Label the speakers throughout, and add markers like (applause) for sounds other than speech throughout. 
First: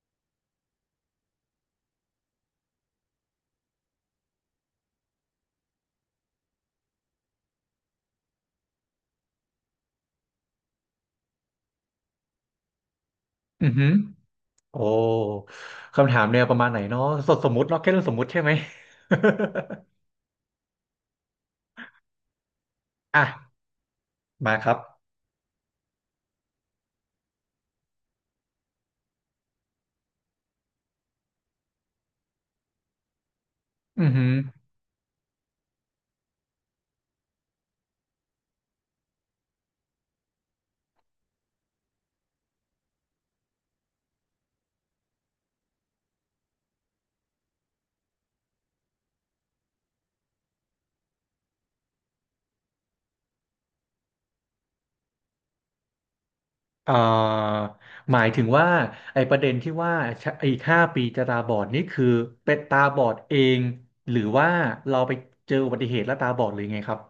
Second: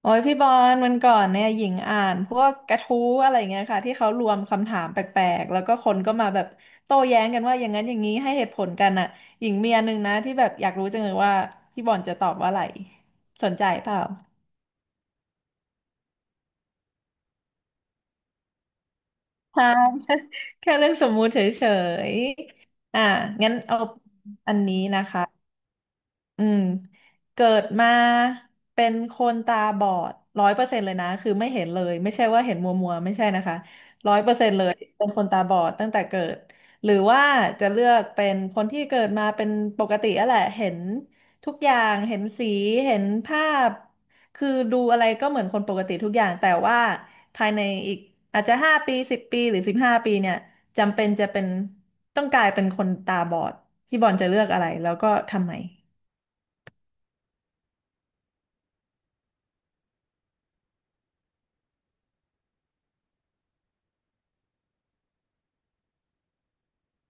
Speaker 1: โอ้ยพี่บอลวันก่อนเนี่ยหญิงอ่านพวกกระทู้อะไรเงี้ยค่ะที่เขารวมคำถามแปลกๆแล้วก็คนก็มาแบบโต้แย้งกันว่าอย่างนั้นอย่างนี้ให้เหตุผลกันอ่ะหญิงมีอันหนึงนะที่แบบอยากรู้จังเลยว่าพี่บอลจะตอบว่าอะไรสนใจ
Speaker 2: อือหื
Speaker 1: เป
Speaker 2: อ
Speaker 1: ล่า
Speaker 2: โอ้คำถามแนวประมาณไหนเนาะสมมุติเนาะแค่เรื่องสมมุติใช่ไหม
Speaker 1: ใช่ (laughs) แค่เรื่องสมมุติเฉยๆอ่ะ
Speaker 2: (laughs) อ่ะ
Speaker 1: งั้นเอาอั
Speaker 2: มา
Speaker 1: น
Speaker 2: ครั
Speaker 1: นี้
Speaker 2: บ
Speaker 1: นะคะ อืมเกิดมาเป็นคนตาบอดร้อยเปอร์เซ็นต์เลยนะคือไม่เห็นเลยไม่ใช่ว่าเห็นมัวมัวไม่ใช่นะคะ
Speaker 2: อือ
Speaker 1: ร้อย
Speaker 2: หื
Speaker 1: เปอ
Speaker 2: อ
Speaker 1: ร์เซ็นต์เลยเป็นคนตาบอดตั้งแต่เกิดหรือว่าจะเลือกเป็นคนที่เกิดมาเป็นปกติอะแหละเห็นทุกอย่างเห็นสีเห็นภาพคือดูอะไรก็เหมือนคนปกติทุกอย่างแต่ว่าภายในอีกอาจจะห้าปี10 ปีหรือ15 ปีเนี่ยจำเป็นจะเป็นต้องกลายเป็นคนตาบอดพี่บอลจะเลือกอะไรแล้วก็ทำไม
Speaker 2: เอ่อหมายถึงว่าไอ้ประเด็นที่ว่าไอ้ห้าปีจะตาบอดนี่คือเป็นตาบอดเองหรือว่าเราไปเจออุบัติเหตุแล้วตาบอดหรือไงครับ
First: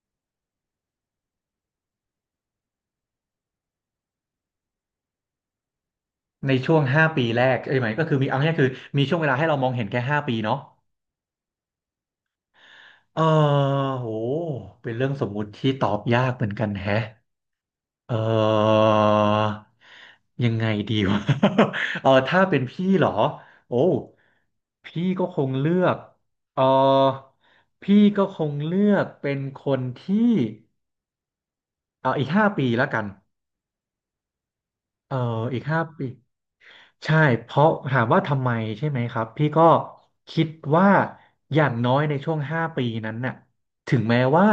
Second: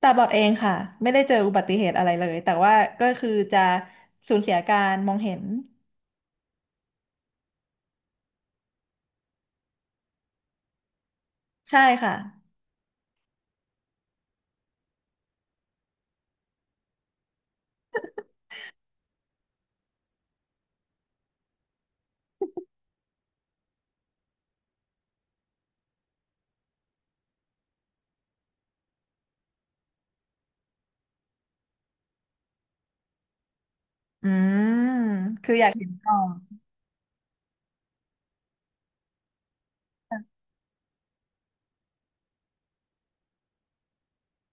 Speaker 1: ตาบอดเองค่ะไม่ได้เจออุบัติเหตุอะไรเลยแต่ว่าก็คือจะสูญเสียการมองเห็น
Speaker 2: ในช่วงห้าปีแรกเอ้ยหมายก็คือมีเอาง่ายๆคือมีช่วงเวลาให้เรามองเห็นแค่ห้าปีเนาะ
Speaker 1: ใช่ค่ะ
Speaker 2: เออโหเป็นเรื่องสมมุติที่ตอบยากเหมือนกันแฮะ เออยังไงดีวะ (laughs) เออถ้าเป็นพี่เหรอโอ้พี่ก็คงเลือกเออพี่ก็คงเลือกเป็นคนที่เอออีกห้าปีแล้วกัน
Speaker 1: อืม
Speaker 2: เออ
Speaker 1: คือ
Speaker 2: อีก
Speaker 1: อยาก
Speaker 2: ห้า
Speaker 1: เห็น
Speaker 2: ปี
Speaker 1: ก่อน
Speaker 2: ใช่เพราะถามว่าทำไมใช่ไหมครับพี่ก็คิดว่าอย่างน้อยในช่วงห้าปีนั้นน่ะถึงแม้ว่า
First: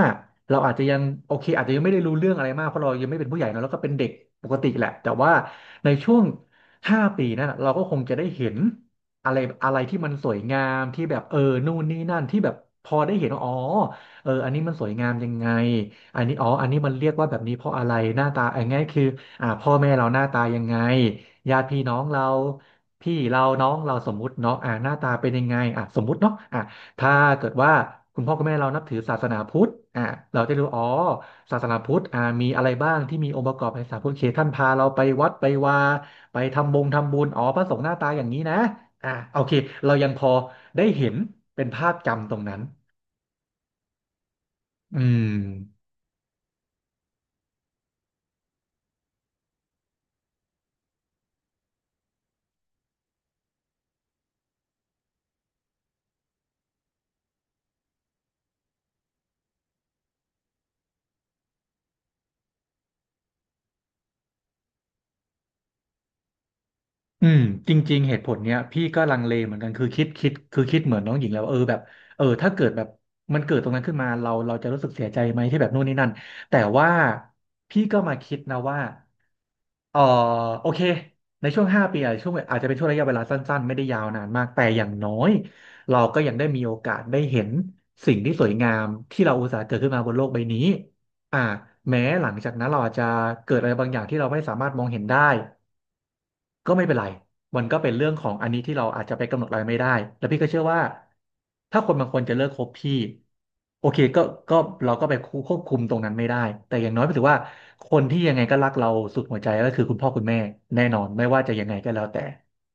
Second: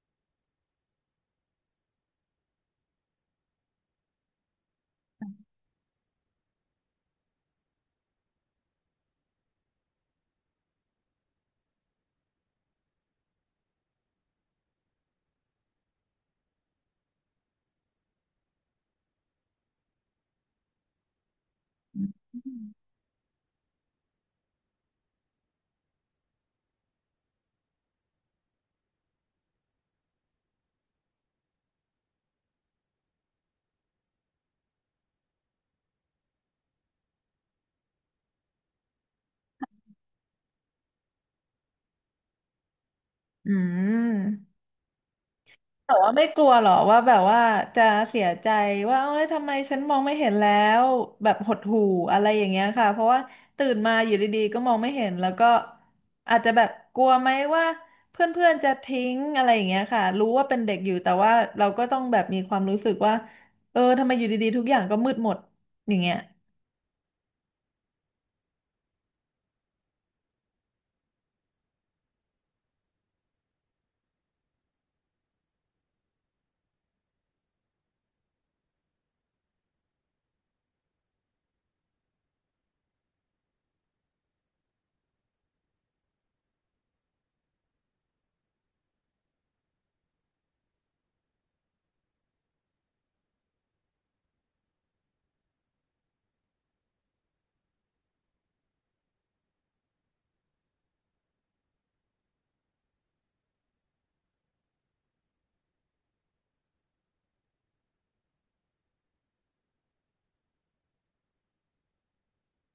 Speaker 2: เราอาจจะยังโอเคอาจจะยังไม่ได้รู้เรื่องอะไรมากเพราะเรายังไม่เป็นผู้ใหญ่เนอะแล้วก็เป็นเด็กปกติแหละแต่ว่าในช่วงห้าปีนั้นน่ะเราก็คงจะได้เห็นอะไรอะไรที่มันสวยงามที่แบบเออนู่นนี่นั่นที่แบบพอได้เห็นว่าอ๋อเอออันนี้มันสวยงามยังไงอันนี้อ๋ออันนี้มันเรียกว่าแบบนี้เพราะอะไรหน้าตาอันนี้คืออ่าพ่อแม่เราหน้าตายังไง ญาติพี่น้องเราพี่เราน้องเราสมมุติเนาะอ่ะหน้าตาเป็นยังไงอ่ะสมมุติเนาะอ่ะถ้าเกิดว่าคุณพ่อคุณแม่เรานับถือศาสนาพุทธอ่ะเราจะรู้อ๋อศาสนาพุทธอ่ะมีอะไรบ้างที่มีองค์ประกอบในศาสนาพุทธโอเคท่านพาเราไปวัดไปวาไปทำบงทำบุญอ๋อพระสงฆ์หน้าตาอย่างนี้นะอ่ะโอเคเรายังพอได้เห็นเป็นภาพจำตรงนั้น
Speaker 1: อืม
Speaker 2: อืม
Speaker 1: แต่ว่าไม่กลัวหรอว่าแบบว่าจะเสียใจว่าเอ้ยทำไมฉันมองไม่เห็นแล้วแบบหดหู่อะไรอย่างเงี้ยค่ะเพราะว่าตื่นมาอยู่ดีๆก็มองไม่เห็นแล้วก็อาจจะแบบกลัวไหมว่าเพื่อนๆจะทิ้งอะไรอย่างเงี้ยค่ะรู้ว่าเป็นเด็กอยู่แต่ว่าเราก็ต้องแบบมีความรู้สึกว่าเออทำไมอยู่ดีๆทุกอย่างก็มืดหมดอย่างเงี้ย
Speaker 2: อืมจริงๆเหตุผลเนี้ยพี่ก็ลังเลเหมือนกันคือคิดเหมือนน้องหญิงแล้วาเออแบบเออถ้าเกิดแบบมันเกิดตรงนั้นขึ้นมาเราจะรู้สึกเสียใจไหมที่แบบนู่นนี่นั่นแต่ว่าพี่ก็มาคิดนะว่าเออโอเคในช่วงห้าปีอาจจะเป็นช่วงระยะเวลาสั้นๆไม่ได้ยาวนานมากแต่อย่างน้อยเราก็ยังได้มีโอกาสได้เห็นสิ่งที่สวยงามที่เราอุตส่าห์เกิดขึ้นมาบนโลกใบนี้อ่าแม้หลังจากนั้นเราอาจจะเกิดอะไรบางอย่างที่เราไม่สามารถมองเห็นได้ ก็ไม่เป็นไรมันก็เป็นเรื่องของอันนี้ที่เราอาจจะไปกำหนดอะไรไม่ได้ แล้วพี่ก็เชื่อว่าถ้าคนบางคนจะเลิกคบพี่โอเคก็ก็เราก็ไปควบคุมตรงนั้นไม่ได้ แต่อย่างน้อยก็ถือว่าคนที่ยังไงก็รักเราสุดหัวใจก็คือคุณพ่อคุณแม่แน่นอนไม่ว่าจะยังไงก็แล้วแต่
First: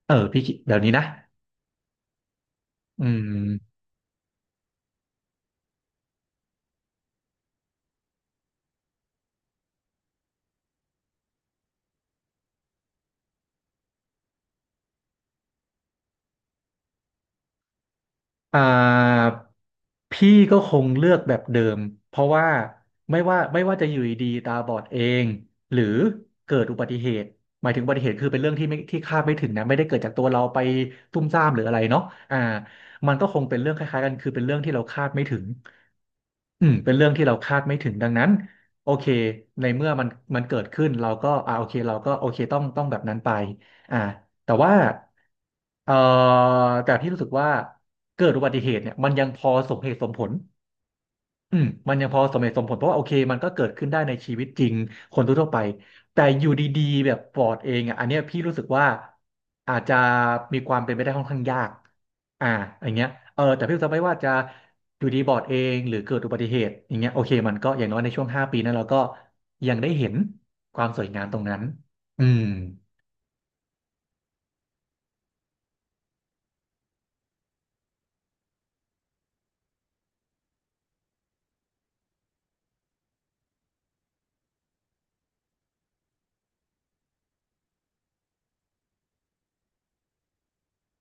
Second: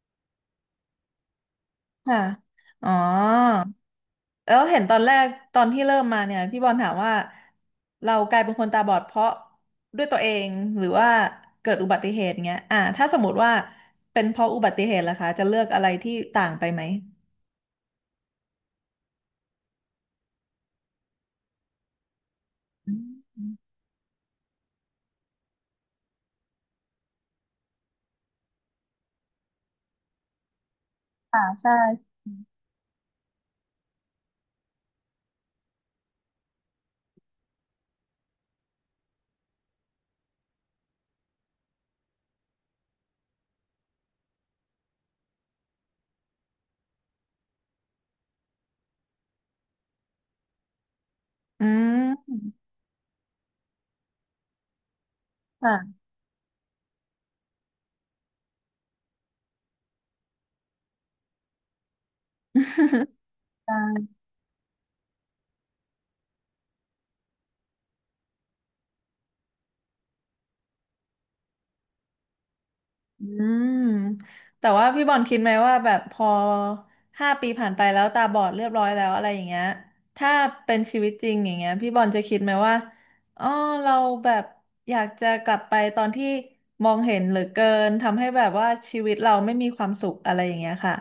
Speaker 2: เออพี่คิดแบบนี้นะ
Speaker 1: ค่ะอ๋อ
Speaker 2: อืม
Speaker 1: แล้วเห็นตอนแรกตอนที่เริ่มมาเนี่ยพี่บอลถามว่าเรากลายเป็นคนตาบอดเพราะด้วยตัวเองหรือว่าเกิดอุบัติเหตุเงี้ยถ้าสมมติว่าเป็นเพราะอุบัติเหตุล่ะคะจะเลือกอะไรที่ต่างไปไหม
Speaker 2: อ่าพี่ก็คงเลือกแบบเดิมเพราะว่า
Speaker 1: อื
Speaker 2: ไม่ว่า
Speaker 1: ม
Speaker 2: ไม่ว่าจะอยู่ดีๆตาบอดเองหรือเกิดอุบัติเหตุหมายถึงอุบัติเหตุคือเป็นเรื่องที่ไม่ที่คาดไม่ถึงนะไม่ได้เกิดจากตัวเราไปตุ่มซ่า
Speaker 1: ค่ะ
Speaker 2: มหรืออะไรเนาะ
Speaker 1: ใช่
Speaker 2: อ่ามันก็คงเป็นเรื่องคล้ายๆกันคือเป็นเรื่องที่เราคาดไม่ถึงอืมเป็นเรื่องที่เราคาดไม่ถึงดังนั้นโอเคในเมื่อมันเกิดขึ้นเราก็อ่าโอเคเราก็โอเคต้องแบบนั้นไปอ่าแต่ว่า เอ่อแต่พี่รู้สึกว่าเกิดอุบัติเหตุเนี่ยมันยังพอสมเหตุสมผลอืม
Speaker 1: อื
Speaker 2: มันยังพอสมเหตุส
Speaker 1: ม
Speaker 2: มผลเพราะว่าโอเคมันก็เกิดขึ้นได้ในชีวิตจริงคนทั่วๆไป
Speaker 1: ค่ะ
Speaker 2: แต่อยู่ดีๆแบบปลอดเองอ่ะอันเนี้ยพี่รู้สึกว่าอาจจะมีความเป็นไปได้ค่อนข้างยากอ่าอย่างเงี้ย
Speaker 1: (laughs)
Speaker 2: เออแต่พี่รู้สึกไม่
Speaker 1: ใช่
Speaker 2: ว่าจะอยู่ดีบอดเองหรือเกิดอุบัติเหตุอย่างเงี้ยโอเคมันก็อย่างน้อยในช่วงห้าปีนั้นเราก็ยังได้เห็นความสวยงามตรงนั้นอืม
Speaker 1: อืมแต่ว่าพี่บอลคิดไหมว่าแบบพอห้าปีผ่านไปแล้วตาบอดเรียบร้อยแล้วอะไรอย่างเงี้ยถ้าเป็นชีวิตจริงอย่างเงี้ยพี่บอลจะคิดไหมว่าอ๋อเราแบบอยากจะกลับไปตอนที่มองเห็นเหลือเกินทำให้แบบว่าชีวิตเราไม่มีความสุขอะไรอย่างเงี้ยค่ะ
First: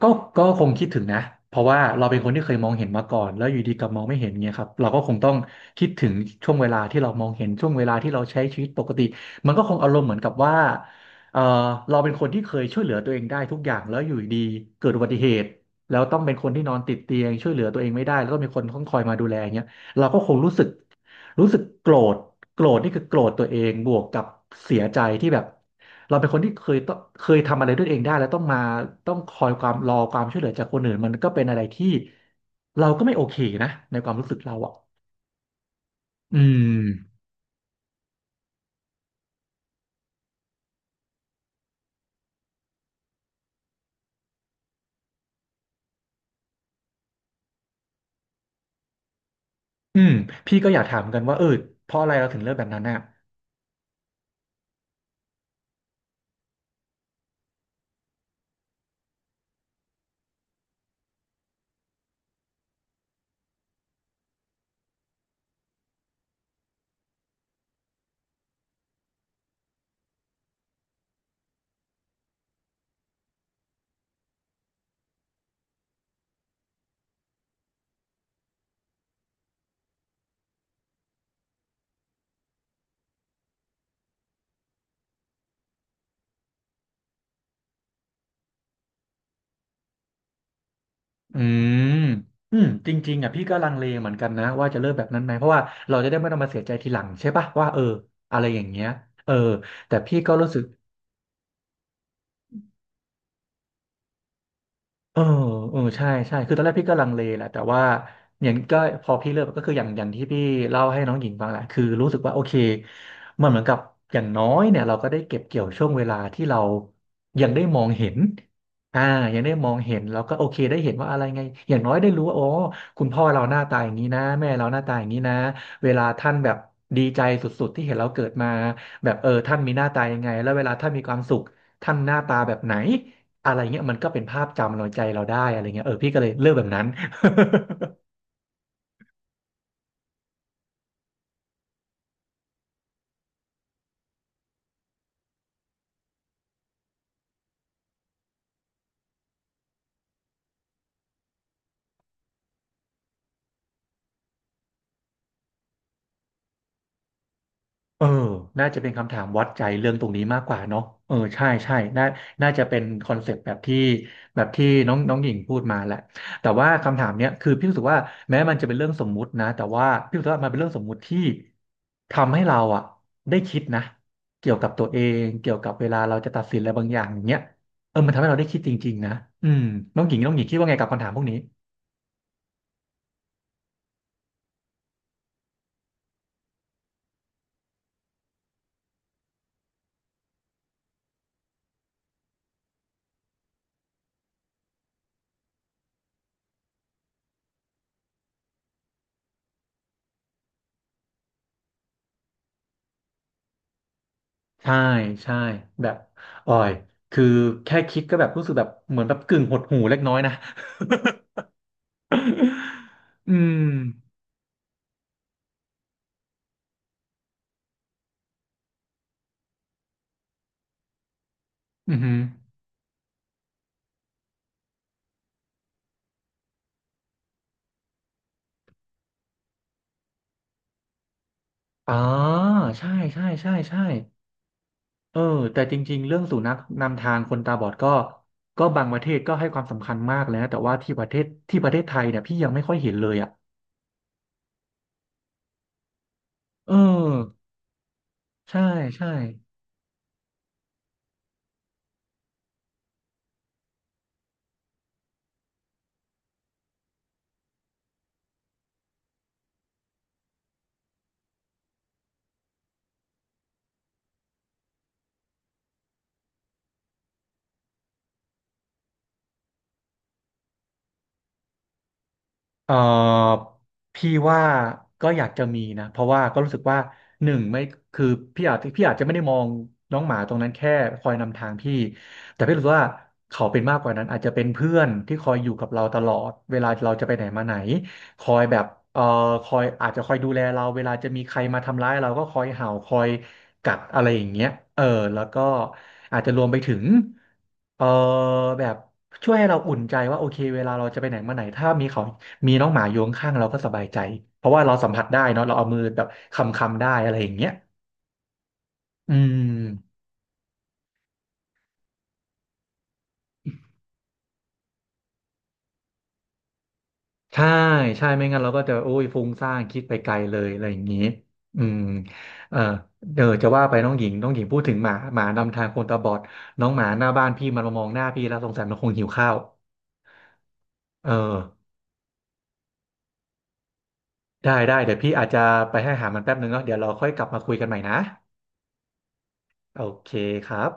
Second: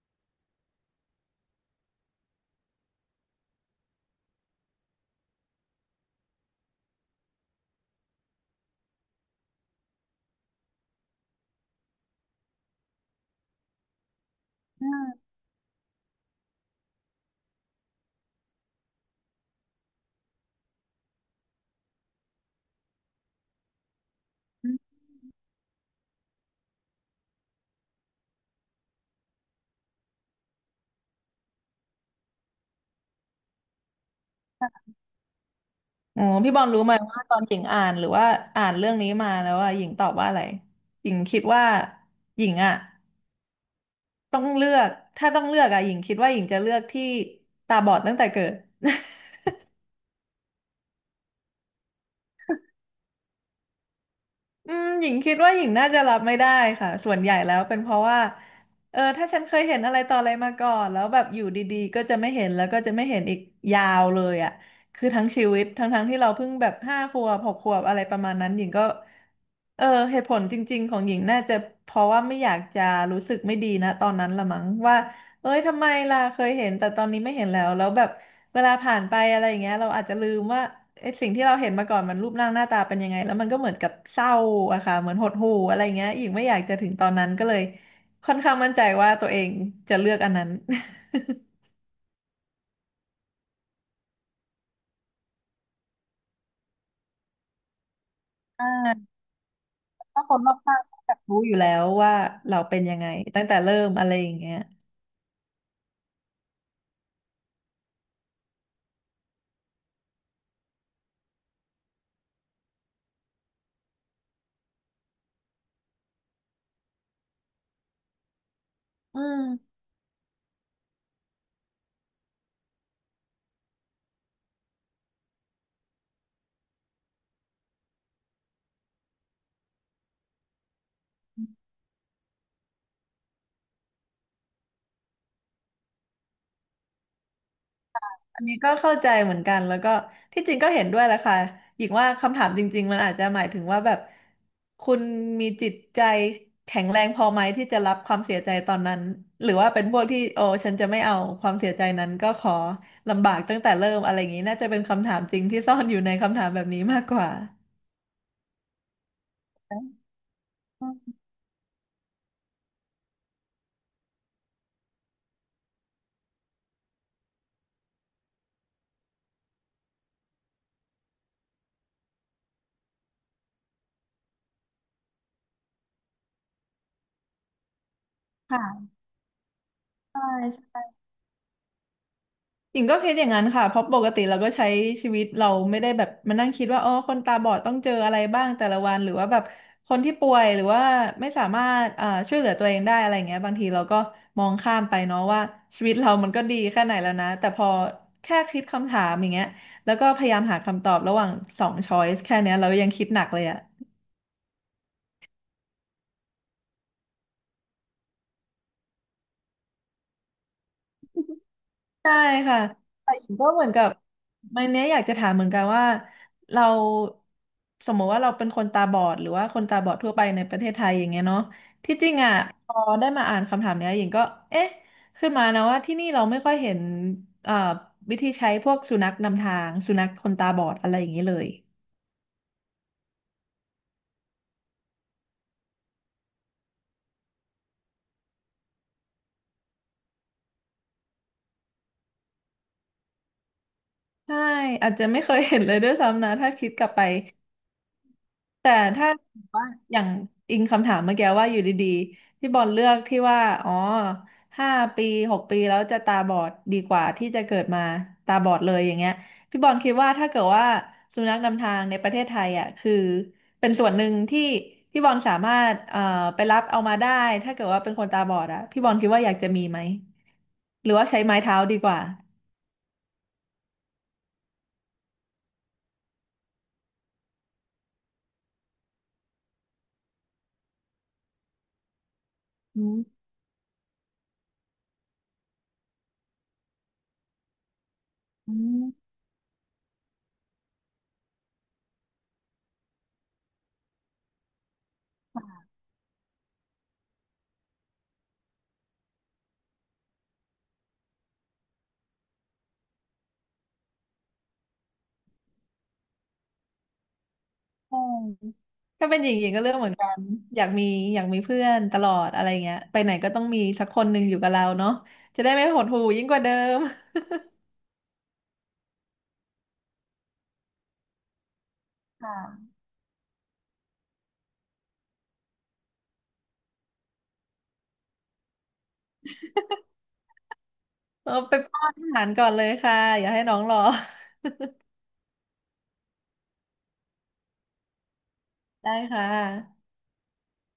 Speaker 2: ก็ก็คงคิดถึงนะเพราะว่าเราเป็นคนที่เคยมองเห็นมาก่อนแล้วอยู่ดีกลับมองไม่เห็นเงี้ยครับเราก็คงต้องคิดถึงช่วงเวลาที่เรามองเห็นช่วงเวลาที่เราใช้ชีวิตปกติมันก็คงอารมณ์เหมือนกับว่าเออเราเป็นคนที่เคยช่วยเหลือตัวเองได้ทุกอย่างแล้วอยู่ดีเกิดอุบัติเหตุแล้วต้องเป็นคนที่นอนติดเตียงช่วยเหลือตัวเองไม่ได้แล้วก็มีคนต้องคอยมาดูแลเงี้ยเราก็คงรู้สึกโกรธโกรธนี่คือโกรธตัวเองบวกกับเสียใจที่แบบ เราเป็นคนที่เคยทำอะไรด้วยเองได้แล้วต้องคอยความรอความช่วยเหลือจากคนอื่นมันก็เป็นอะไรที่เราก็ไม่โอเคนะในความรู้สึกเราอ่ะ
Speaker 1: อ๋อ
Speaker 2: อื
Speaker 1: พี่บอลรู้
Speaker 2: ม
Speaker 1: ไหมว่าตอนหญิงอ่านหรือว่าอ่านเรื่องนี้มาแล้วอ่ะหญิงตอบว่าอะไรหญิงคิดว่าหญิงอ่ะ ต้องเลือกถ้าต้องเลือกอะหญิงคิดว่าหญิงจะเลือกที่ตาบอดตั้งแต่เกิด
Speaker 2: อืมพี่ก็อยากถามกันว่าเพราะอะไรเราถึงเลือกแบบนั้นน่ะ
Speaker 1: (laughs) อืมหญิงคิดว่าหญิงน่าจะรับไม่ได้ค่ะส่วนใหญ่แล้วเป็นเพราะว่าเออถ้าฉันเคยเห็นอะไรต่ออะไรมาก่อนแล้วแบบอยู่ดีๆก็จะไม่เห็นแล้วก็จะไม่เห็นอีกยาวเลยอ่ะคือทั้งชีวิตทั้งๆที่เราเพิ่งแบบ5 ขวบ6 ขวบอะไรประมาณนั้นหญิงก็เออเหตุผลจริงๆของหญิงน่าจะเพราะว่าไม่อยากจะรู้สึกไม่ดีนะตอนนั้นละมั้งว่า เอ้ยทำไมล่ะเคยเห็นแต่ตอนนี้ไม่เห็นแล้วแล้วแบบเวลาผ่านไปอะไรอย่างเงี้ยเราอาจจะลืมว่าไอ้สิ่งที่เราเห็นมาก่อนมันรูปร่างหน้าตาเป็นยังไงแล้วมันก็เหมือนกับเศร้าอะค่ะเหมือนหดหู่อะไรเงี้ยอีกไม่อยากจะถึงตอนนั้นก็เลยค่อนข้างมั่นใจว่าตัวเองจะเลือกอันนั้น (laughs)
Speaker 2: อืมจริงๆอ่ะพี่ก็ลังเลเหมือนกันนะว่าจะเลิกแบบนั้นไหมเพราะว่าเราจะได้ไม่ต้องมาเสียใจทีหลังใช่ปะว่าอะไรอ
Speaker 1: อ่
Speaker 2: ย่างเงี้ย
Speaker 1: า
Speaker 2: เออแต่พี่
Speaker 1: ถ้าค
Speaker 2: ก็
Speaker 1: น
Speaker 2: รู้
Speaker 1: รอบ
Speaker 2: สึก
Speaker 1: ข้างรู้อยู่แล้วว่าเราเป็นยังไงตั้งแต่เริ่มอะไรอย่างเงี้ย
Speaker 2: เอออใช่ใช่คือตอนแรกพี่ก็ลังเลแหละแต่ว่าอย่างก็พอพี่เลิกก็คืออย่างที่พี่เล่าให้น้องหญิงฟังแหละคือรู้สึกว่าโอเคมันเหมือนกับอย่างน้อยเนี่ยเราก็ได้เก็บเกี่ยวช่วงเวลาที่เรายังได้มองเห็นอ่า
Speaker 1: อื
Speaker 2: ยัง
Speaker 1: ม
Speaker 2: ได้มองเห็นเราก็โอเคได้เห็นว่าอะไรไงอย่างน้อยได้รู้ว่าคุณพ่อเราหน้าตาอย่างนี้นะแม่เราหน้าตาอย่างนี้นะเวลาท่านแบบดีใจสุดๆที่เห็นเราเกิดมาแบบท่านมีหน้าตายังไงแล้วเวลาท่านมีความสุขท่านหน้าตาแบบไหน อะไรเงี้ยมันก็เป็นภาพจำเราใจเราได้อะไรเงี้ยพี่ก็เลยเลือกแบบนั้น (laughs)
Speaker 1: อันนี้ก็เข้าใจเหมือนกันแล้วก็ที่จริงก็เห็นด้วยแหละค่ะหญิงว่าคำถามจริงๆมันอาจจะหมายถึงว่าแบบคุณมีจิตใจแข็งแรงพอไหมที่จะรับความเสียใจตอนนั้นหรือว่าเป็นพวกที่โอ้ฉันจะไม่เอาความเสียใจนั้นก็ขอลำบากตั้งแต่เริ่มอะไรอย่างนี้น่าจะเป็นคำถามจริงที่ซ่อนอยู่ในคำถามแบบนี้มากกว่า
Speaker 2: เออน่าจะเป็นคำถามวัดใจเรื่องตรงนี้มากกว่าเนาะเออใช่ใช่น่าจะเป็นคอนเซปต์แบบที่แบบที่น้องน้องหญิงพูดมาแหละแต่ว่าคำถามเนี้ยคือพี่รู้สึกว่าแม้มันจะเป็นเรื่องสมมุตินะแต่ว่าพี่รู้สึกว่ามันเป็นเรื่องสมมุติที่ทำให้เราอะได้คิดนะเกี่ยวกับตัวเองเกี่ยวกับเวลาเราจะตัดสินอะไรบางอย่างอย่างเงี้ยมันทำให้เราได้
Speaker 1: (laughs)
Speaker 2: คิดจริ
Speaker 1: ค่ะ
Speaker 2: งๆนะอืมน้องหญิ
Speaker 1: ใช
Speaker 2: งน้องหญิงคิดว่าไง
Speaker 1: ่
Speaker 2: กับคำถามพวกนี้
Speaker 1: หญิงก็คิดอย่างนั้นค่ะเพราะปกติเราก็ใช้ชีวิตเราไม่ได้แบบมานั่งคิดว่าอ๋อคนตาบอดต้องเจออะไรบ้างแต่ละวันหรือว่าแบบคนที่ป่วยหรือว่าไม่สามารถอ่อช่วยเหลือตัวเองได้อะไรเงี้ยบางทีเราก็มองข้ามไปเนาะว่าชีวิตเรามันก็ดีแค่ไหนแล้วนะแต่พอแค่คิดคำถามอย่างเงี้ยแล้วก็พยายามหาคำตอบระหว่างสองช้อยส์แค่เนี้ยเรายังคิดหนักเลยอะ
Speaker 2: ใช่ใช่แบบอ่อยคือแค่คิดก็แบบรู้สึกแบบเหมือนแบบกึ่งหดหู่เล็กน้อยนะ
Speaker 1: ใช่ค่ะ แต่ห
Speaker 2: (laughs)
Speaker 1: ญิ
Speaker 2: อื
Speaker 1: งก็เห
Speaker 2: ม
Speaker 1: มือนกับวันนี้อยากจะถามเหมือนกันว่าเราสมมติว่าเราเป็นคนตาบอดหรือว่าคนตาบอดทั่วไปในประเทศไทยอย่างเงี้ยเนาะ
Speaker 2: อื
Speaker 1: ที่
Speaker 2: อ
Speaker 1: จริ
Speaker 2: หื
Speaker 1: ง
Speaker 2: อ
Speaker 1: อ่ะพอได้มาอ่านคำถามเนี้ยหญิงก็เอ๊ะขึ้นมานะว่าที่นี่เราไม่ค่อยเห็นเอ่อวิธีใช้พวกสุนัขนำทางสุนัขคนตาบอดอะไรอย่างนี้เลย
Speaker 2: อ๋อใช่ใช่ใช่ใช่เออแต่จริงๆเรื่องสุนัขนำทางคนตาบอดก็บางประเทศก็ให้ความสำคัญมากเลยนะแต่ว่าที่ประเทศไทยเนี่ยพี่ยังไม่ค่อยเห็นเลยอ่ะ
Speaker 1: ใช่อาจจะไม่เคยเห็นเลยด้วยซ้ำนะถ้าคิด
Speaker 2: เอ
Speaker 1: กลับไป
Speaker 2: อใช่
Speaker 1: แต่
Speaker 2: ใช่
Speaker 1: ถ้าว่าอย่างอิงคำถามเมื่อกี้ว่าอยู่ดีๆพี่บอลเลือกที่ว่าอ๋อห้าปี6 ปีแล้วจะตาบอดดีกว่าที่จะเกิดมาตาบอดเลยอย่างเงี้ยพี่บอลคิดว่าถ้าเกิดว่าสุนัขนำทางในประเทศไทยอ่ะคือเป็นส่วนหนึ่งที่พี่บอลสามารถไปรับเอามาได้ถ้าเกิดว่าเป็นคนตาบอดอ่ะพี่บอลคิดว่าอยากจะมีไหมหรือว่าใช้ไม้เท้าดีกว่า
Speaker 2: เอ่อพี่ว่าก็อยากจะมีนะเพราะว่าก็รู้สึกว่าหนึ่งไม่คือพี่อาจจะไม่ได้มองน้องหมาตรงนั้นแค่คอยนำทางพี่แต่พี่รู้สึกว่า
Speaker 1: อื
Speaker 2: เขาเป็นมากกว่านั้นอาจจะเป็นเพื่อนที่คอยอยู่กับเราตลอดเวลาเราจะไปไหนมาไหนคอยแบบ
Speaker 1: ม
Speaker 2: เอ่อคอยดูแลเราเวลาจะมีใครมาทำร้ายเราก็คอยเห่าคอยกัดอะไรอย่างเงี้ยเออแล้วก็อาจจะรวมไปถึงเออแบบช่วยให้เราอุ่นใจว่าโอเคเวลาเราจะไปไหนมาไหนถ้ามีเขา มีน้องหมาอยู่ข้างๆเราก็สบายใจเพราะว่าเราสัมผัสได้เนาะเราเอามือแบบคำได้อะไรอย่างเงี้ย
Speaker 1: ใช่ถ้า
Speaker 2: อื
Speaker 1: เป็นหญิงหญิงก็เลือกเหมือ
Speaker 2: ม
Speaker 1: นกันอยากมีอยากมีเพื่อนตลอดอะไรเงี้ยไปไหนก็ต้องมีสักคนหนึ่งอยู่กับเราเนาะจะได้ไม่หดหู่ยิ่งกว่าเดิม
Speaker 2: ใช่ใช่ไม่งั้นเราก็จะโอ้ยฟุ้งซ่านคิดไปไกลเลยอะไรอย่างงี้อืม
Speaker 1: ค
Speaker 2: เออ
Speaker 1: ่ะ
Speaker 2: เดี๋ยวจะว่าไปน้องหญิงน้องหญิงพูดถึงหมานำทางคนตาบอดน้องหมาหน้าบ้านพี่มันมามองหน้าพี่แล้วสงสัยมันคงหิวข้าวเออ
Speaker 1: เออไปป้อนอาหารก่อนเลยค่ะ อย่าให้น้องรอ
Speaker 2: ได้ได้เดี๋ยวพี่อาจจะไปให้อาหารมันแป๊บนึงเนาะเดี๋ยวเราค่อยกลับมาคุยกันใหม่นะ
Speaker 1: ได้ค่
Speaker 2: โอ
Speaker 1: ะ
Speaker 2: เคครับ